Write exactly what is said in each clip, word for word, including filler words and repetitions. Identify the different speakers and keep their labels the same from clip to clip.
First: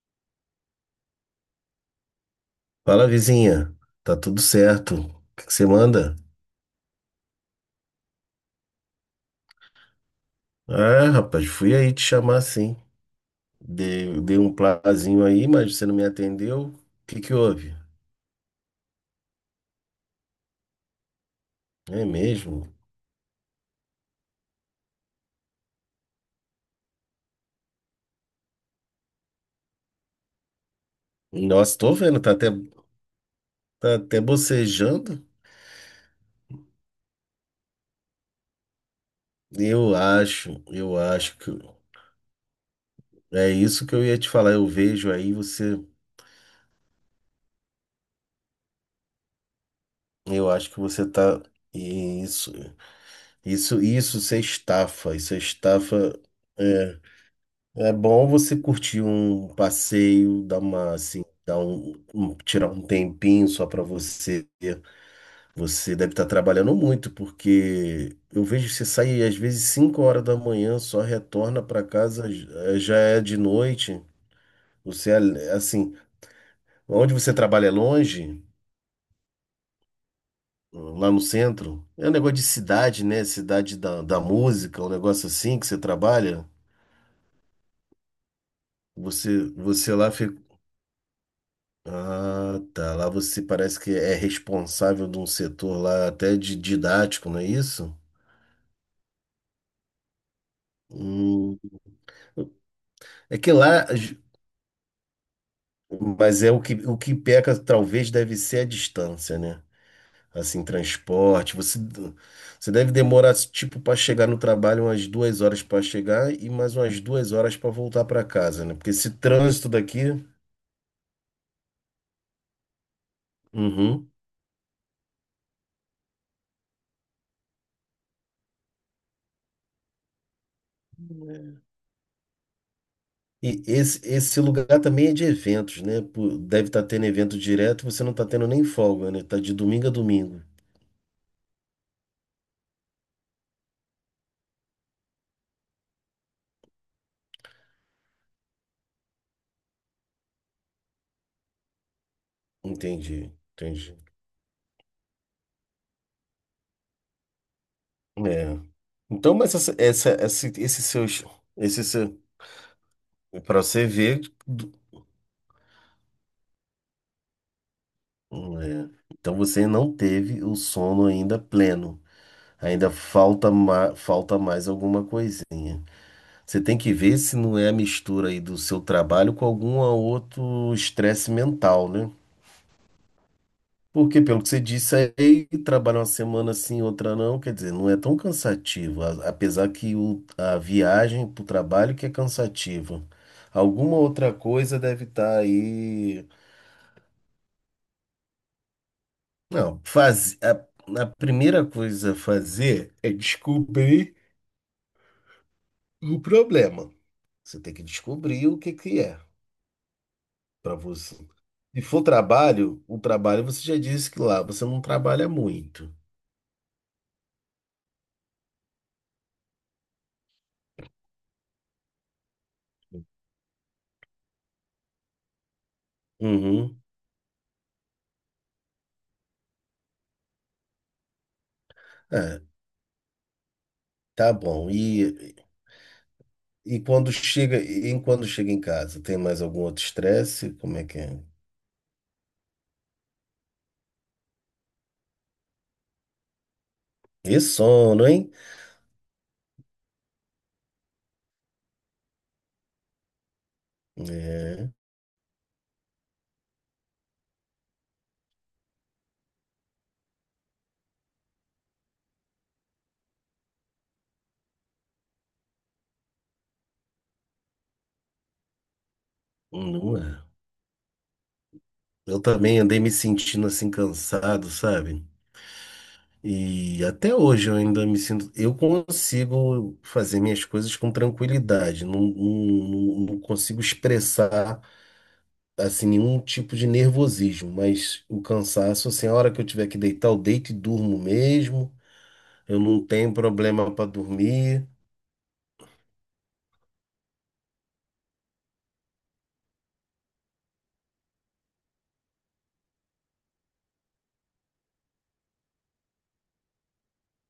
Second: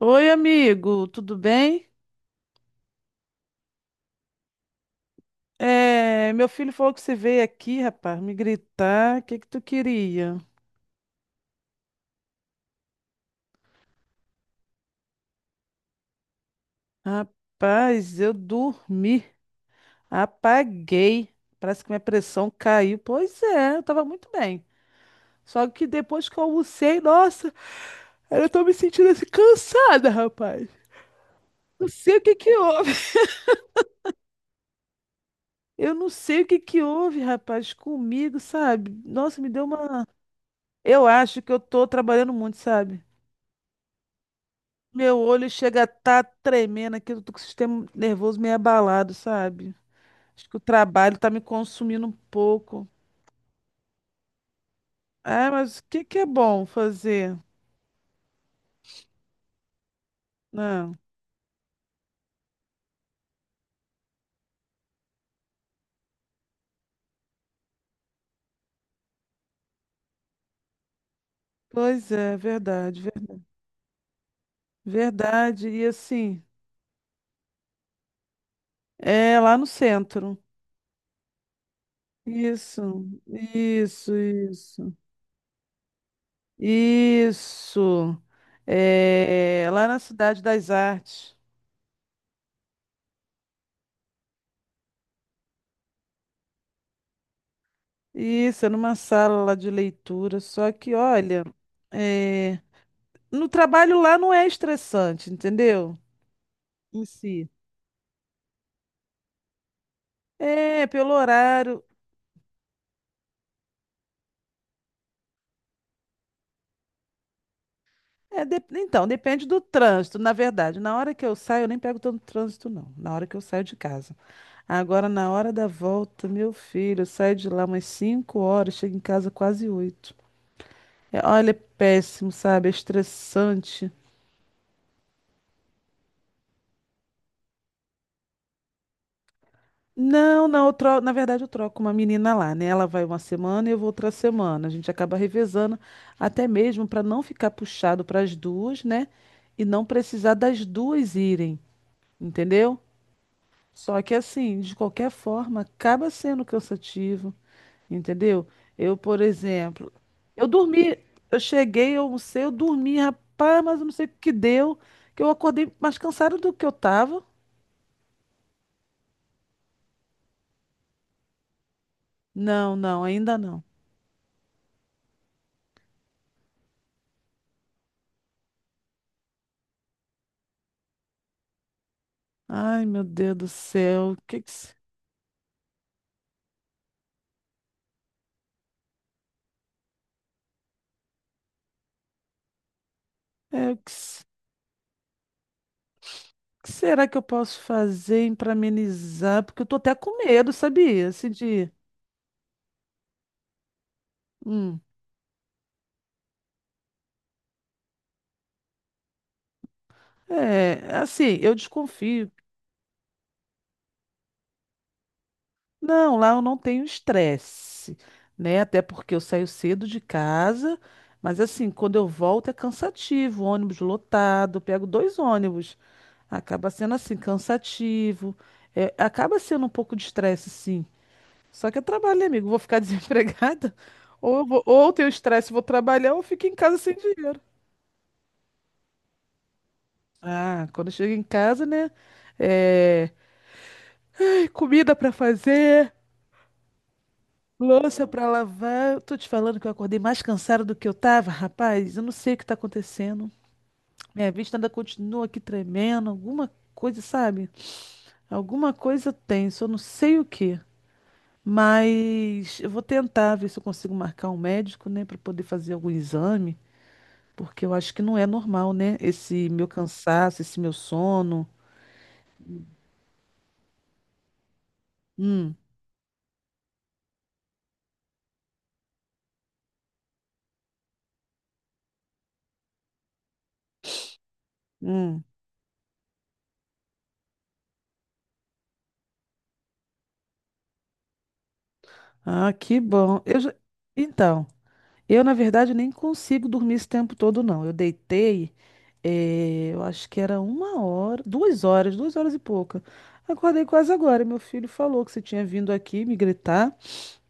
Speaker 1: Oi, amigo, tudo bem?
Speaker 2: Fala, vizinha. Tá tudo certo. O que que você manda?
Speaker 1: É, meu filho falou que você veio aqui, rapaz, me gritar. O que que tu queria?
Speaker 2: Ah, rapaz, fui aí te chamar sim. Dei, dei um plazinho aí, mas você não me atendeu. O que que houve?
Speaker 1: Rapaz, eu dormi, apaguei. Parece que minha
Speaker 2: É
Speaker 1: pressão
Speaker 2: mesmo?
Speaker 1: caiu. Pois é, eu tava muito bem. Só que depois que eu almocei, nossa, eu tô me sentindo assim cansada, rapaz.
Speaker 2: Nossa,
Speaker 1: Não
Speaker 2: tô
Speaker 1: sei o
Speaker 2: vendo, tá
Speaker 1: que
Speaker 2: até,
Speaker 1: que houve.
Speaker 2: tá até bocejando.
Speaker 1: Eu não sei o que que houve, rapaz, comigo, sabe? Nossa, me deu
Speaker 2: Eu
Speaker 1: uma.
Speaker 2: acho, eu
Speaker 1: Eu
Speaker 2: acho
Speaker 1: acho
Speaker 2: que
Speaker 1: que eu tô trabalhando muito, sabe?
Speaker 2: é isso que eu ia te falar. Eu vejo
Speaker 1: Meu
Speaker 2: aí
Speaker 1: olho
Speaker 2: você,
Speaker 1: chega a tá tremendo aqui, eu tô com o sistema nervoso meio abalado, sabe? Acho
Speaker 2: eu
Speaker 1: que o
Speaker 2: acho que você
Speaker 1: trabalho tá me
Speaker 2: tá
Speaker 1: consumindo um
Speaker 2: isso,
Speaker 1: pouco.
Speaker 2: isso, isso, isso é estafa, isso é
Speaker 1: É, mas o que que
Speaker 2: estafa.
Speaker 1: é bom
Speaker 2: é,
Speaker 1: fazer?
Speaker 2: É bom você curtir um passeio, dar uma
Speaker 1: Não.
Speaker 2: assim, dar um, um- tirar um tempinho só para você. Você deve estar trabalhando muito, porque eu vejo você sair às vezes cinco horas da manhã, só retorna para
Speaker 1: Pois
Speaker 2: casa,
Speaker 1: é,
Speaker 2: eh, já
Speaker 1: verdade, ver-
Speaker 2: é de noite. Você é
Speaker 1: verdade. E
Speaker 2: assim,
Speaker 1: assim,
Speaker 2: onde você trabalha é longe,
Speaker 1: é lá no centro.
Speaker 2: lá no centro. É um negócio de cidade,
Speaker 1: Isso,
Speaker 2: né? Cidade da,
Speaker 1: isso,
Speaker 2: da música, um
Speaker 1: isso.
Speaker 2: negócio assim que você trabalha.
Speaker 1: Isso.
Speaker 2: Você,
Speaker 1: É, lá
Speaker 2: você
Speaker 1: na
Speaker 2: lá
Speaker 1: Cidade das Artes.
Speaker 2: Ah, tá. Lá você parece que é responsável de um setor lá até de didático, não é isso?
Speaker 1: Isso, é numa sala lá de leitura. Só que, olha,
Speaker 2: Hum.
Speaker 1: é.
Speaker 2: É
Speaker 1: No
Speaker 2: que lá,
Speaker 1: trabalho lá não é estressante, entendeu?
Speaker 2: mas é o que, o
Speaker 1: Em
Speaker 2: que
Speaker 1: si.
Speaker 2: peca talvez deve ser a distância, né? Assim,
Speaker 1: É, pelo
Speaker 2: transporte. Você,
Speaker 1: horário.
Speaker 2: você deve demorar, tipo, para chegar no trabalho umas duas horas para chegar e mais umas duas horas para voltar para
Speaker 1: É, de-
Speaker 2: casa, né? Porque
Speaker 1: Então,
Speaker 2: esse
Speaker 1: depende do
Speaker 2: trânsito
Speaker 1: trânsito,
Speaker 2: daqui.
Speaker 1: na verdade. Na hora que eu saio, eu nem pego tanto trânsito, não. Na hora que eu saio de
Speaker 2: Uhum.
Speaker 1: casa. Agora, na hora da volta, meu filho, eu saio de lá umas cinco horas, chego em casa quase oito. É, olha, é péssimo, sabe? É
Speaker 2: E
Speaker 1: estressante.
Speaker 2: esse, esse lugar também é de eventos, né? Pô, deve estar tendo evento direto, você não está tendo nem folga, né? Tá de domingo a domingo.
Speaker 1: Não, não, eu tro... na verdade eu troco uma menina lá, né? Ela vai uma semana e eu vou outra semana. A gente acaba revezando, até mesmo para não ficar puxado para as duas, né? E não precisar das duas irem, entendeu?
Speaker 2: Entendi, entendi.
Speaker 1: Só que assim, de qualquer forma, acaba sendo cansativo, entendeu?
Speaker 2: É.
Speaker 1: Eu, por
Speaker 2: Então, mas essa,
Speaker 1: exemplo,
Speaker 2: essa,
Speaker 1: eu
Speaker 2: esse, esse
Speaker 1: dormi,
Speaker 2: seu,
Speaker 1: eu
Speaker 2: esse
Speaker 1: cheguei, eu
Speaker 2: seu,
Speaker 1: almocei, eu dormi,
Speaker 2: para
Speaker 1: rapaz, mas
Speaker 2: você
Speaker 1: eu não sei o
Speaker 2: ver,
Speaker 1: que
Speaker 2: do-
Speaker 1: deu, que eu acordei mais cansado do que eu tava.
Speaker 2: é. Então você não teve o sono ainda pleno.
Speaker 1: Não,
Speaker 2: Ainda
Speaker 1: não, ainda
Speaker 2: falta,
Speaker 1: não.
Speaker 2: ma, falta mais alguma coisinha. Você tem que ver se não é a mistura aí do seu trabalho com algum outro estresse mental, né?
Speaker 1: Ai, meu Deus do céu. O
Speaker 2: Porque,
Speaker 1: que,
Speaker 2: pelo que
Speaker 1: que,
Speaker 2: você
Speaker 1: se-
Speaker 2: disse aí, trabalhar uma semana sim, outra não, quer dizer, não é tão cansativo, a- apesar que o, a viagem para o trabalho que é cansativa.
Speaker 1: é, o que,
Speaker 2: Alguma
Speaker 1: se-
Speaker 2: outra coisa deve estar aí.
Speaker 1: O que será que eu posso fazer para amenizar? Porque eu tô
Speaker 2: Não,
Speaker 1: até com
Speaker 2: faz,
Speaker 1: medo,
Speaker 2: a, a
Speaker 1: sabia? Assim,
Speaker 2: primeira
Speaker 1: de.
Speaker 2: coisa a fazer é descobrir
Speaker 1: Hum.
Speaker 2: o problema. Você tem que descobrir o que que é para
Speaker 1: É,
Speaker 2: você.
Speaker 1: assim, eu
Speaker 2: Se for
Speaker 1: desconfio.
Speaker 2: trabalho, o trabalho você já disse que lá você não trabalha muito.
Speaker 1: Não, lá eu não tenho estresse, né? Até porque eu saio cedo de casa, mas assim, quando eu volto é cansativo, ônibus lotado, eu pego dois ônibus, acaba
Speaker 2: Uhum.
Speaker 1: sendo assim, cansativo. É, acaba sendo um pouco de estresse, sim. Só que é trabalho, né,
Speaker 2: É,
Speaker 1: amigo. Vou ficar desempregada,
Speaker 2: tá
Speaker 1: ou eu vou,
Speaker 2: bom.
Speaker 1: ou eu tenho
Speaker 2: E
Speaker 1: estresse, vou trabalhar, ou fico em casa
Speaker 2: E
Speaker 1: sem
Speaker 2: quando
Speaker 1: dinheiro.
Speaker 2: chega, e quando chega em casa, tem mais algum outro estresse?
Speaker 1: Ah,
Speaker 2: Como é
Speaker 1: quando eu
Speaker 2: que
Speaker 1: chego
Speaker 2: é?
Speaker 1: em casa, né? É... Comida pra fazer,
Speaker 2: E sono,
Speaker 1: louça pra
Speaker 2: hein?
Speaker 1: lavar. Eu tô te falando que eu acordei mais cansada do que eu tava, rapaz. Eu não sei o que tá acontecendo. Minha vista ainda
Speaker 2: É,
Speaker 1: continua aqui tremendo. Alguma coisa, sabe? Alguma coisa tem, só não sei o que. Mas eu vou tentar ver se eu consigo marcar um médico, né, pra poder fazer algum exame. Porque eu acho que não é normal, né? Esse meu
Speaker 2: não é.
Speaker 1: cansaço, esse meu sono.
Speaker 2: Eu também andei me sentindo assim cansado, sabe?
Speaker 1: Hum,
Speaker 2: E até hoje eu ainda me sinto. Eu consigo fazer minhas coisas com tranquilidade, não, não, não consigo expressar
Speaker 1: hum.
Speaker 2: assim nenhum tipo de nervosismo, mas o cansaço, assim, a hora que eu tiver que deitar, eu deito e durmo mesmo.
Speaker 1: Ah,
Speaker 2: Eu
Speaker 1: que
Speaker 2: não tenho
Speaker 1: bom. Eu já-
Speaker 2: problema para
Speaker 1: Então,
Speaker 2: dormir.
Speaker 1: eu na verdade nem consigo dormir esse tempo todo, não. Eu deitei, eh, eu acho que era uma hora, duas horas, duas horas e pouca. Acordei quase agora. Meu filho falou que você tinha vindo aqui me gritar.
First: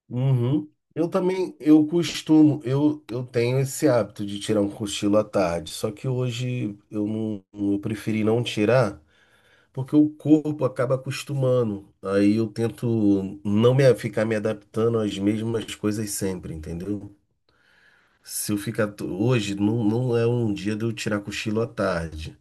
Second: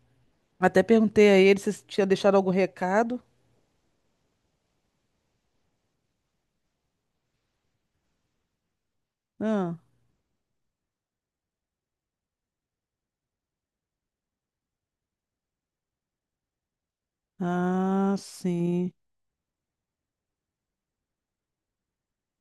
Speaker 2: Uhum.
Speaker 1: Até
Speaker 2: Eu
Speaker 1: perguntei a
Speaker 2: também,
Speaker 1: ele se
Speaker 2: eu
Speaker 1: tinha deixado algum
Speaker 2: costumo, eu,
Speaker 1: recado.
Speaker 2: eu tenho esse hábito de tirar um cochilo à tarde, só que hoje eu não, eu preferi não tirar,
Speaker 1: Ah,
Speaker 2: porque o corpo acaba acostumando. Aí eu tento não me, ficar me adaptando às mesmas coisas sempre, entendeu?
Speaker 1: ah,
Speaker 2: Se eu ficar,
Speaker 1: sim.
Speaker 2: to- hoje não, não é um dia de eu tirar cochilo à tarde.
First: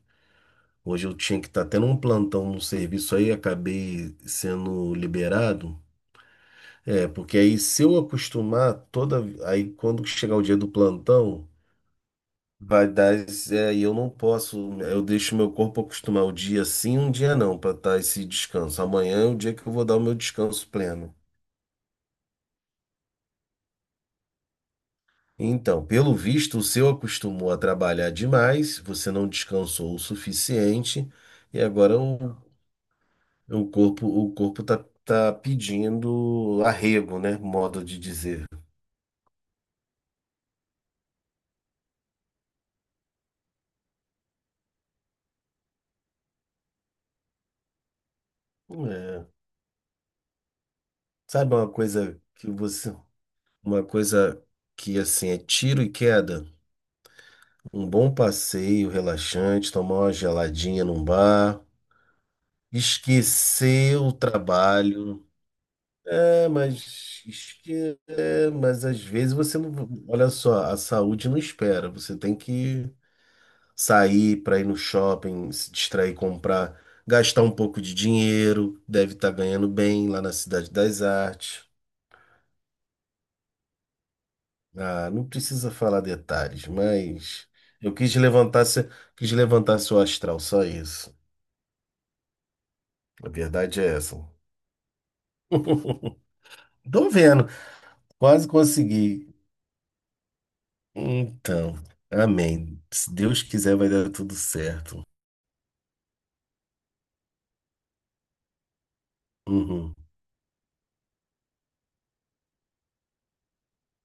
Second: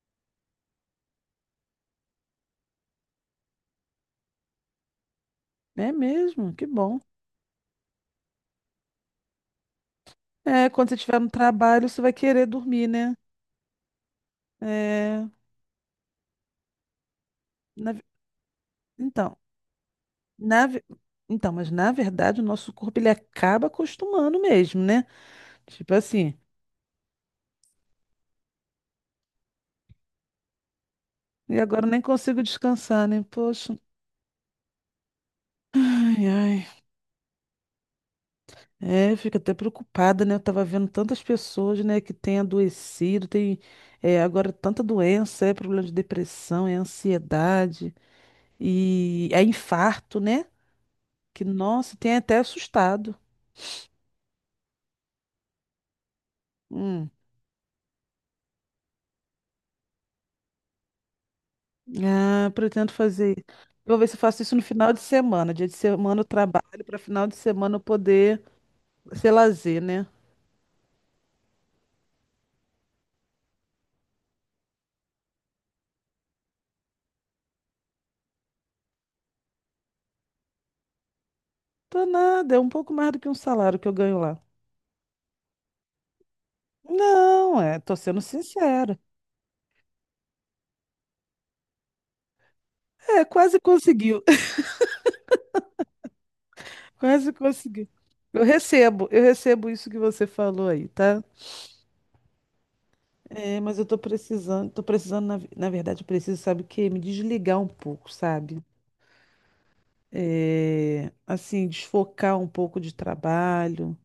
Speaker 2: Hoje eu tinha que estar tendo um plantão no serviço aí, acabei sendo liberado.
Speaker 1: É mesmo? Que bom.
Speaker 2: É, porque aí se eu acostumar toda. Aí quando chegar o dia do
Speaker 1: É, quando você estiver no
Speaker 2: plantão,
Speaker 1: trabalho, você vai querer dormir,
Speaker 2: vai
Speaker 1: né?
Speaker 2: dar. esse- É, e eu não posso. Eu
Speaker 1: É,
Speaker 2: deixo meu corpo acostumar o dia sim, um dia não, para
Speaker 1: na
Speaker 2: dar
Speaker 1: ve-
Speaker 2: esse descanso. Amanhã é o
Speaker 1: então,
Speaker 2: dia que eu vou dar o meu
Speaker 1: na,
Speaker 2: descanso
Speaker 1: ve-
Speaker 2: pleno.
Speaker 1: então, mas na verdade o nosso corpo ele acaba acostumando mesmo, né?
Speaker 2: Então,
Speaker 1: Tipo
Speaker 2: pelo
Speaker 1: assim,
Speaker 2: visto, o seu acostumou a trabalhar demais, você não descansou o suficiente,
Speaker 1: e
Speaker 2: e
Speaker 1: agora eu
Speaker 2: agora
Speaker 1: nem
Speaker 2: o,
Speaker 1: consigo descansar, né?
Speaker 2: o
Speaker 1: Poxa,
Speaker 2: corpo, o corpo tá, tá
Speaker 1: ai,
Speaker 2: pedindo
Speaker 1: ai.
Speaker 2: arrego, né? Modo de dizer.
Speaker 1: É, eu fico até preocupada, né? Eu tava vendo tantas pessoas, né, que têm adoecido, tem é, agora tanta doença, é problema de depressão, é ansiedade,
Speaker 2: É,
Speaker 1: e é infarto, né? Que,
Speaker 2: sabe uma
Speaker 1: nossa, tem
Speaker 2: coisa
Speaker 1: até
Speaker 2: que você.
Speaker 1: assustado.
Speaker 2: Uma coisa que assim é tiro e queda,
Speaker 1: Hum.
Speaker 2: um bom passeio relaxante, tomar uma geladinha num bar,
Speaker 1: Ah, pretendo fazer. Eu vou
Speaker 2: esquecer
Speaker 1: ver
Speaker 2: o
Speaker 1: se eu faço isso no final de
Speaker 2: trabalho.
Speaker 1: semana. Dia de semana eu
Speaker 2: É,
Speaker 1: trabalho, para
Speaker 2: mas
Speaker 1: final de semana eu
Speaker 2: esque-
Speaker 1: poder
Speaker 2: é, mas às
Speaker 1: ser
Speaker 2: vezes você não,
Speaker 1: lazer, né?
Speaker 2: olha só, a saúde não espera. Você tem que sair para ir no shopping, se distrair, comprar, gastar um pouco de dinheiro, deve estar ganhando bem lá na Cidade das Artes.
Speaker 1: Tô nada, é um pouco mais do que um salário que eu ganho lá.
Speaker 2: Ah, não precisa falar detalhes, mas
Speaker 1: Não, é,
Speaker 2: eu
Speaker 1: tô
Speaker 2: quis
Speaker 1: sendo
Speaker 2: levantar, se-
Speaker 1: sincera.
Speaker 2: quis levantar seu astral, só isso.
Speaker 1: É,
Speaker 2: A
Speaker 1: quase
Speaker 2: verdade é essa.
Speaker 1: conseguiu.
Speaker 2: Tô
Speaker 1: Quase
Speaker 2: vendo,
Speaker 1: conseguiu. Eu
Speaker 2: quase
Speaker 1: recebo, eu
Speaker 2: consegui.
Speaker 1: recebo isso que você falou aí, tá?
Speaker 2: Então, amém. Se Deus
Speaker 1: É,
Speaker 2: quiser,
Speaker 1: mas eu
Speaker 2: vai
Speaker 1: tô
Speaker 2: dar tudo
Speaker 1: precisando, tô
Speaker 2: certo.
Speaker 1: precisando, na, na verdade, eu preciso, sabe o quê? Me desligar um pouco, sabe?
Speaker 2: Uhum,
Speaker 1: É, assim, desfocar um pouco de trabalho.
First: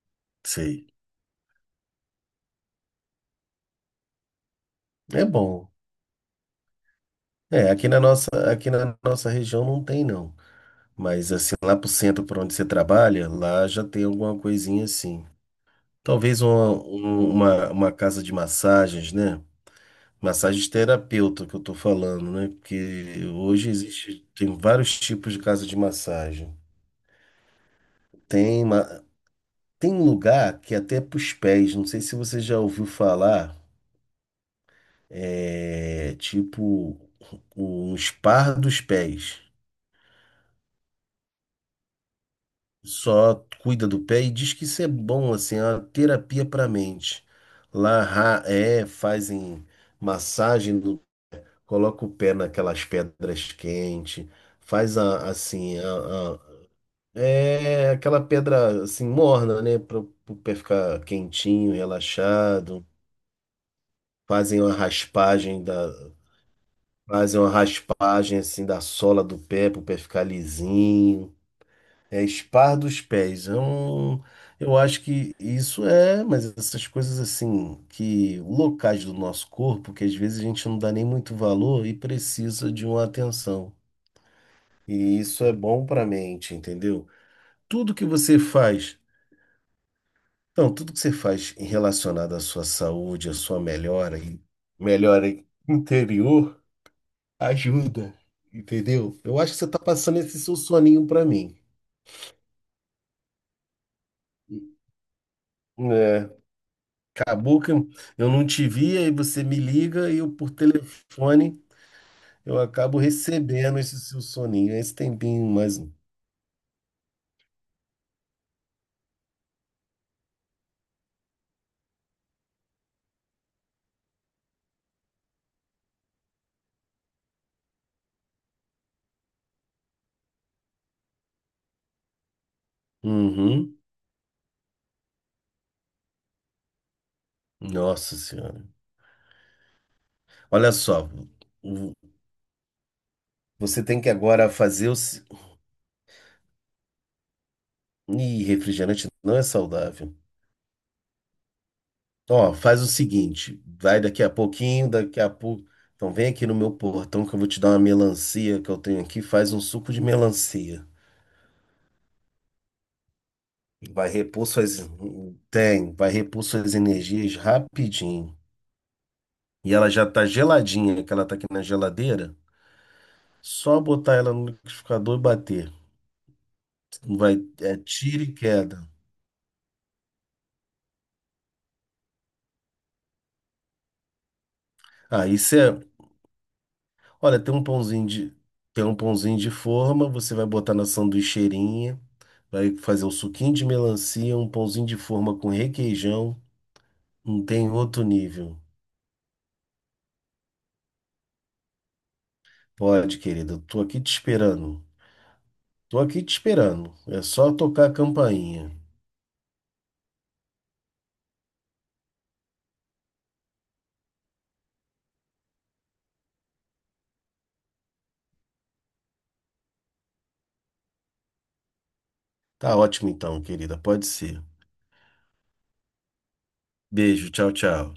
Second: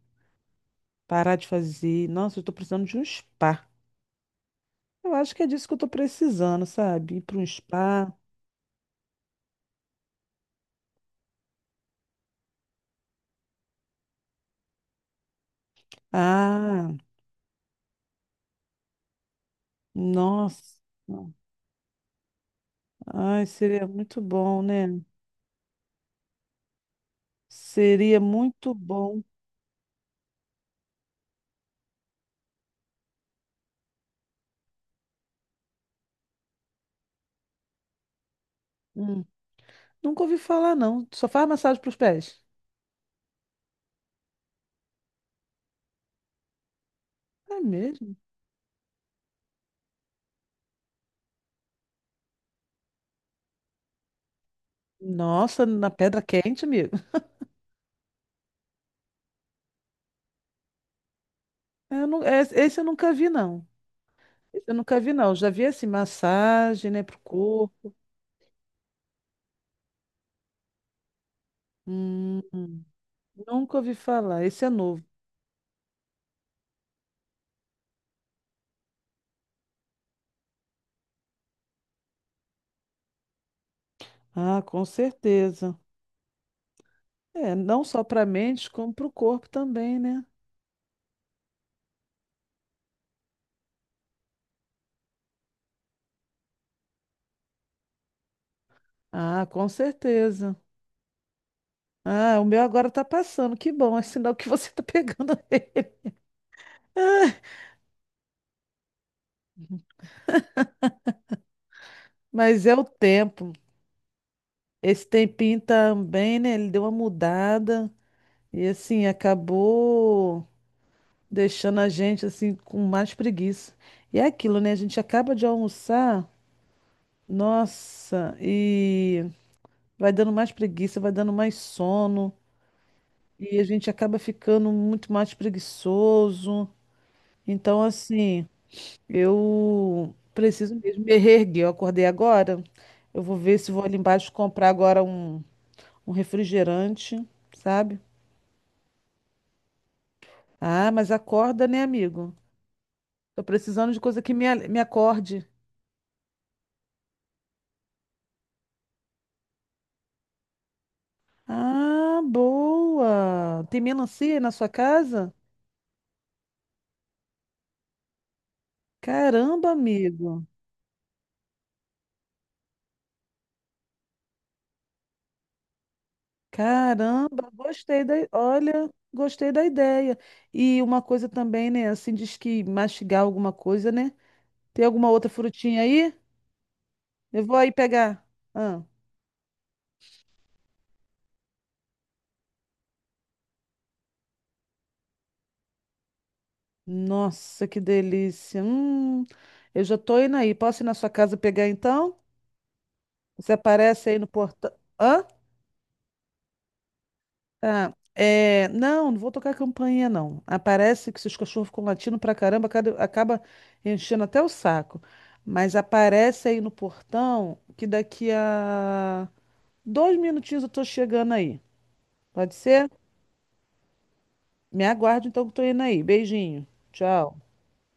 Speaker 2: sei.
Speaker 1: Parar de fazer. Nossa, eu tô precisando de um spa. Eu
Speaker 2: É
Speaker 1: acho que é disso
Speaker 2: bom.
Speaker 1: que eu tô precisando, sabe? Ir para um
Speaker 2: É, aqui na
Speaker 1: spa.
Speaker 2: nossa, aqui na nossa região não tem, não. Mas assim, lá pro centro por onde você trabalha, lá já tem alguma coisinha assim. Talvez uma,
Speaker 1: Ah,
Speaker 2: um- uma, uma casa de massagens, né? Massagem
Speaker 1: nossa.
Speaker 2: terapeuta que eu tô falando, né? Porque
Speaker 1: Ai,
Speaker 2: hoje
Speaker 1: seria muito
Speaker 2: existe, tem
Speaker 1: bom,
Speaker 2: vários
Speaker 1: né?
Speaker 2: tipos de casa de massagem.
Speaker 1: Seria
Speaker 2: Tem,
Speaker 1: muito
Speaker 2: ma-
Speaker 1: bom.
Speaker 2: tem lugar que é até pros pés, não sei se você já ouviu falar, é tipo um spa dos
Speaker 1: Hum.
Speaker 2: pés.
Speaker 1: Nunca ouvi falar, não. Só faz massagem pros pés.
Speaker 2: Só cuida do pé e diz que isso é bom, assim, é uma terapia para mente.
Speaker 1: É
Speaker 2: Lá
Speaker 1: mesmo?
Speaker 2: ra- é, fazem massagem, no- coloca o pé naquelas pedras quentes faz a,
Speaker 1: Nossa,
Speaker 2: assim
Speaker 1: na pedra
Speaker 2: a,
Speaker 1: quente, amigo.
Speaker 2: é aquela pedra assim morna, né? Para o pé ficar quentinho,
Speaker 1: Eu não, es- Esse eu
Speaker 2: relaxado.
Speaker 1: nunca vi, não.
Speaker 2: Fazem
Speaker 1: Esse
Speaker 2: uma
Speaker 1: eu nunca vi, não. Já
Speaker 2: raspagem
Speaker 1: vi assim,
Speaker 2: da,
Speaker 1: massagem, né, pro
Speaker 2: fazem uma
Speaker 1: corpo.
Speaker 2: raspagem assim da sola do pé para o pé ficar lisinho. É
Speaker 1: Hum,
Speaker 2: espar
Speaker 1: hum.
Speaker 2: dos pés. É
Speaker 1: Nunca ouvi
Speaker 2: um,
Speaker 1: falar. Esse é
Speaker 2: eu acho
Speaker 1: novo.
Speaker 2: que isso é, mas essas coisas assim que locais do nosso corpo que às vezes a gente não dá nem muito valor e precisa de uma atenção.
Speaker 1: Ah, com
Speaker 2: E isso é
Speaker 1: certeza.
Speaker 2: bom para a mente, entendeu?
Speaker 1: É, não
Speaker 2: Tudo
Speaker 1: só
Speaker 2: que
Speaker 1: para a
Speaker 2: você
Speaker 1: mente, como
Speaker 2: faz
Speaker 1: para o corpo também, né?
Speaker 2: Então, tudo que você faz em relacionado à sua saúde, à sua melhora e melhora interior, ajuda, entendeu? Eu
Speaker 1: Ah,
Speaker 2: acho que
Speaker 1: com
Speaker 2: você tá passando esse
Speaker 1: certeza.
Speaker 2: seu soninho pra mim.
Speaker 1: Ah, o meu agora tá passando. Que bom, é sinal que você tá pegando.
Speaker 2: É,
Speaker 1: Ah,
Speaker 2: acabou que eu não te via e você me liga e eu por telefone eu
Speaker 1: mas é o
Speaker 2: acabo
Speaker 1: tempo.
Speaker 2: recebendo esse seu soninho, esse
Speaker 1: Esse
Speaker 2: tempinho
Speaker 1: tempinho
Speaker 2: mais. Um.
Speaker 1: também, né? Ele deu uma mudada e assim acabou deixando a gente assim com mais preguiça. E é aquilo, né? A gente acaba de almoçar, nossa, e vai dando mais preguiça, vai dando mais sono e a
Speaker 2: Uhum.
Speaker 1: gente acaba ficando muito mais preguiçoso. Então,
Speaker 2: Nossa
Speaker 1: assim,
Speaker 2: Senhora.
Speaker 1: eu
Speaker 2: Olha
Speaker 1: preciso mesmo
Speaker 2: só,
Speaker 1: me reerguer. Eu
Speaker 2: o-
Speaker 1: acordei agora. Eu vou ver se vou
Speaker 2: você
Speaker 1: ali
Speaker 2: tem que
Speaker 1: embaixo
Speaker 2: agora
Speaker 1: comprar
Speaker 2: fazer o.
Speaker 1: agora
Speaker 2: se-
Speaker 1: um, um refrigerante, sabe?
Speaker 2: Ih, refrigerante não é saudável.
Speaker 1: Ah, mas acorda, né, amigo?
Speaker 2: Ó, faz o
Speaker 1: Tô
Speaker 2: seguinte,
Speaker 1: precisando de
Speaker 2: vai
Speaker 1: coisa
Speaker 2: daqui a
Speaker 1: que me, a- me
Speaker 2: pouquinho, daqui a
Speaker 1: acorde.
Speaker 2: pouco. Então vem aqui no meu portão que eu vou te dar uma melancia que eu tenho aqui, faz um suco de melancia.
Speaker 1: Ah, boa! Tem
Speaker 2: Vai
Speaker 1: melancia aí
Speaker 2: repor
Speaker 1: na sua
Speaker 2: suas.
Speaker 1: casa?
Speaker 2: Tem, vai repor suas energias rapidinho.
Speaker 1: Caramba,
Speaker 2: E ela já tá
Speaker 1: amigo!
Speaker 2: geladinha, que ela tá aqui na geladeira. Só botar ela no liquidificador e bater. Não Vai,
Speaker 1: Caramba,
Speaker 2: é
Speaker 1: gostei da.
Speaker 2: tiro e queda.
Speaker 1: Olha, gostei da ideia. E uma coisa também, né? Assim, diz que mastigar alguma coisa, né? Tem alguma
Speaker 2: Ah,
Speaker 1: outra
Speaker 2: isso é.
Speaker 1: frutinha aí?
Speaker 2: Olha,
Speaker 1: Eu
Speaker 2: tem
Speaker 1: vou
Speaker 2: um
Speaker 1: aí
Speaker 2: pãozinho
Speaker 1: pegar.
Speaker 2: de.
Speaker 1: Ah,
Speaker 2: Tem um pãozinho de forma, você vai botar na sanduicheirinha. Vai fazer um suquinho de melancia, um pãozinho de forma com requeijão. Não
Speaker 1: nossa,
Speaker 2: tem
Speaker 1: que
Speaker 2: outro nível.
Speaker 1: delícia. Hum, eu já tô indo aí. Posso ir na sua casa pegar então?
Speaker 2: Pode,
Speaker 1: Você
Speaker 2: querida. Eu Tô aqui
Speaker 1: aparece
Speaker 2: te
Speaker 1: aí no portão.
Speaker 2: esperando.
Speaker 1: Hã?
Speaker 2: Tô aqui te esperando. É só tocar a
Speaker 1: Ah, é,
Speaker 2: campainha.
Speaker 1: não, não vou tocar campainha, não. Aparece que se os cachorros ficam latindo pra caramba, cada- acaba enchendo até o saco. Mas aparece aí no portão que daqui a dois minutinhos eu tô chegando aí. Pode
Speaker 2: Tá
Speaker 1: ser?
Speaker 2: ótimo então, querida. Pode ser.
Speaker 1: Me aguarde então que eu tô indo aí. Beijinho.
Speaker 2: Beijo.
Speaker 1: Tchau.
Speaker 2: Tchau, tchau.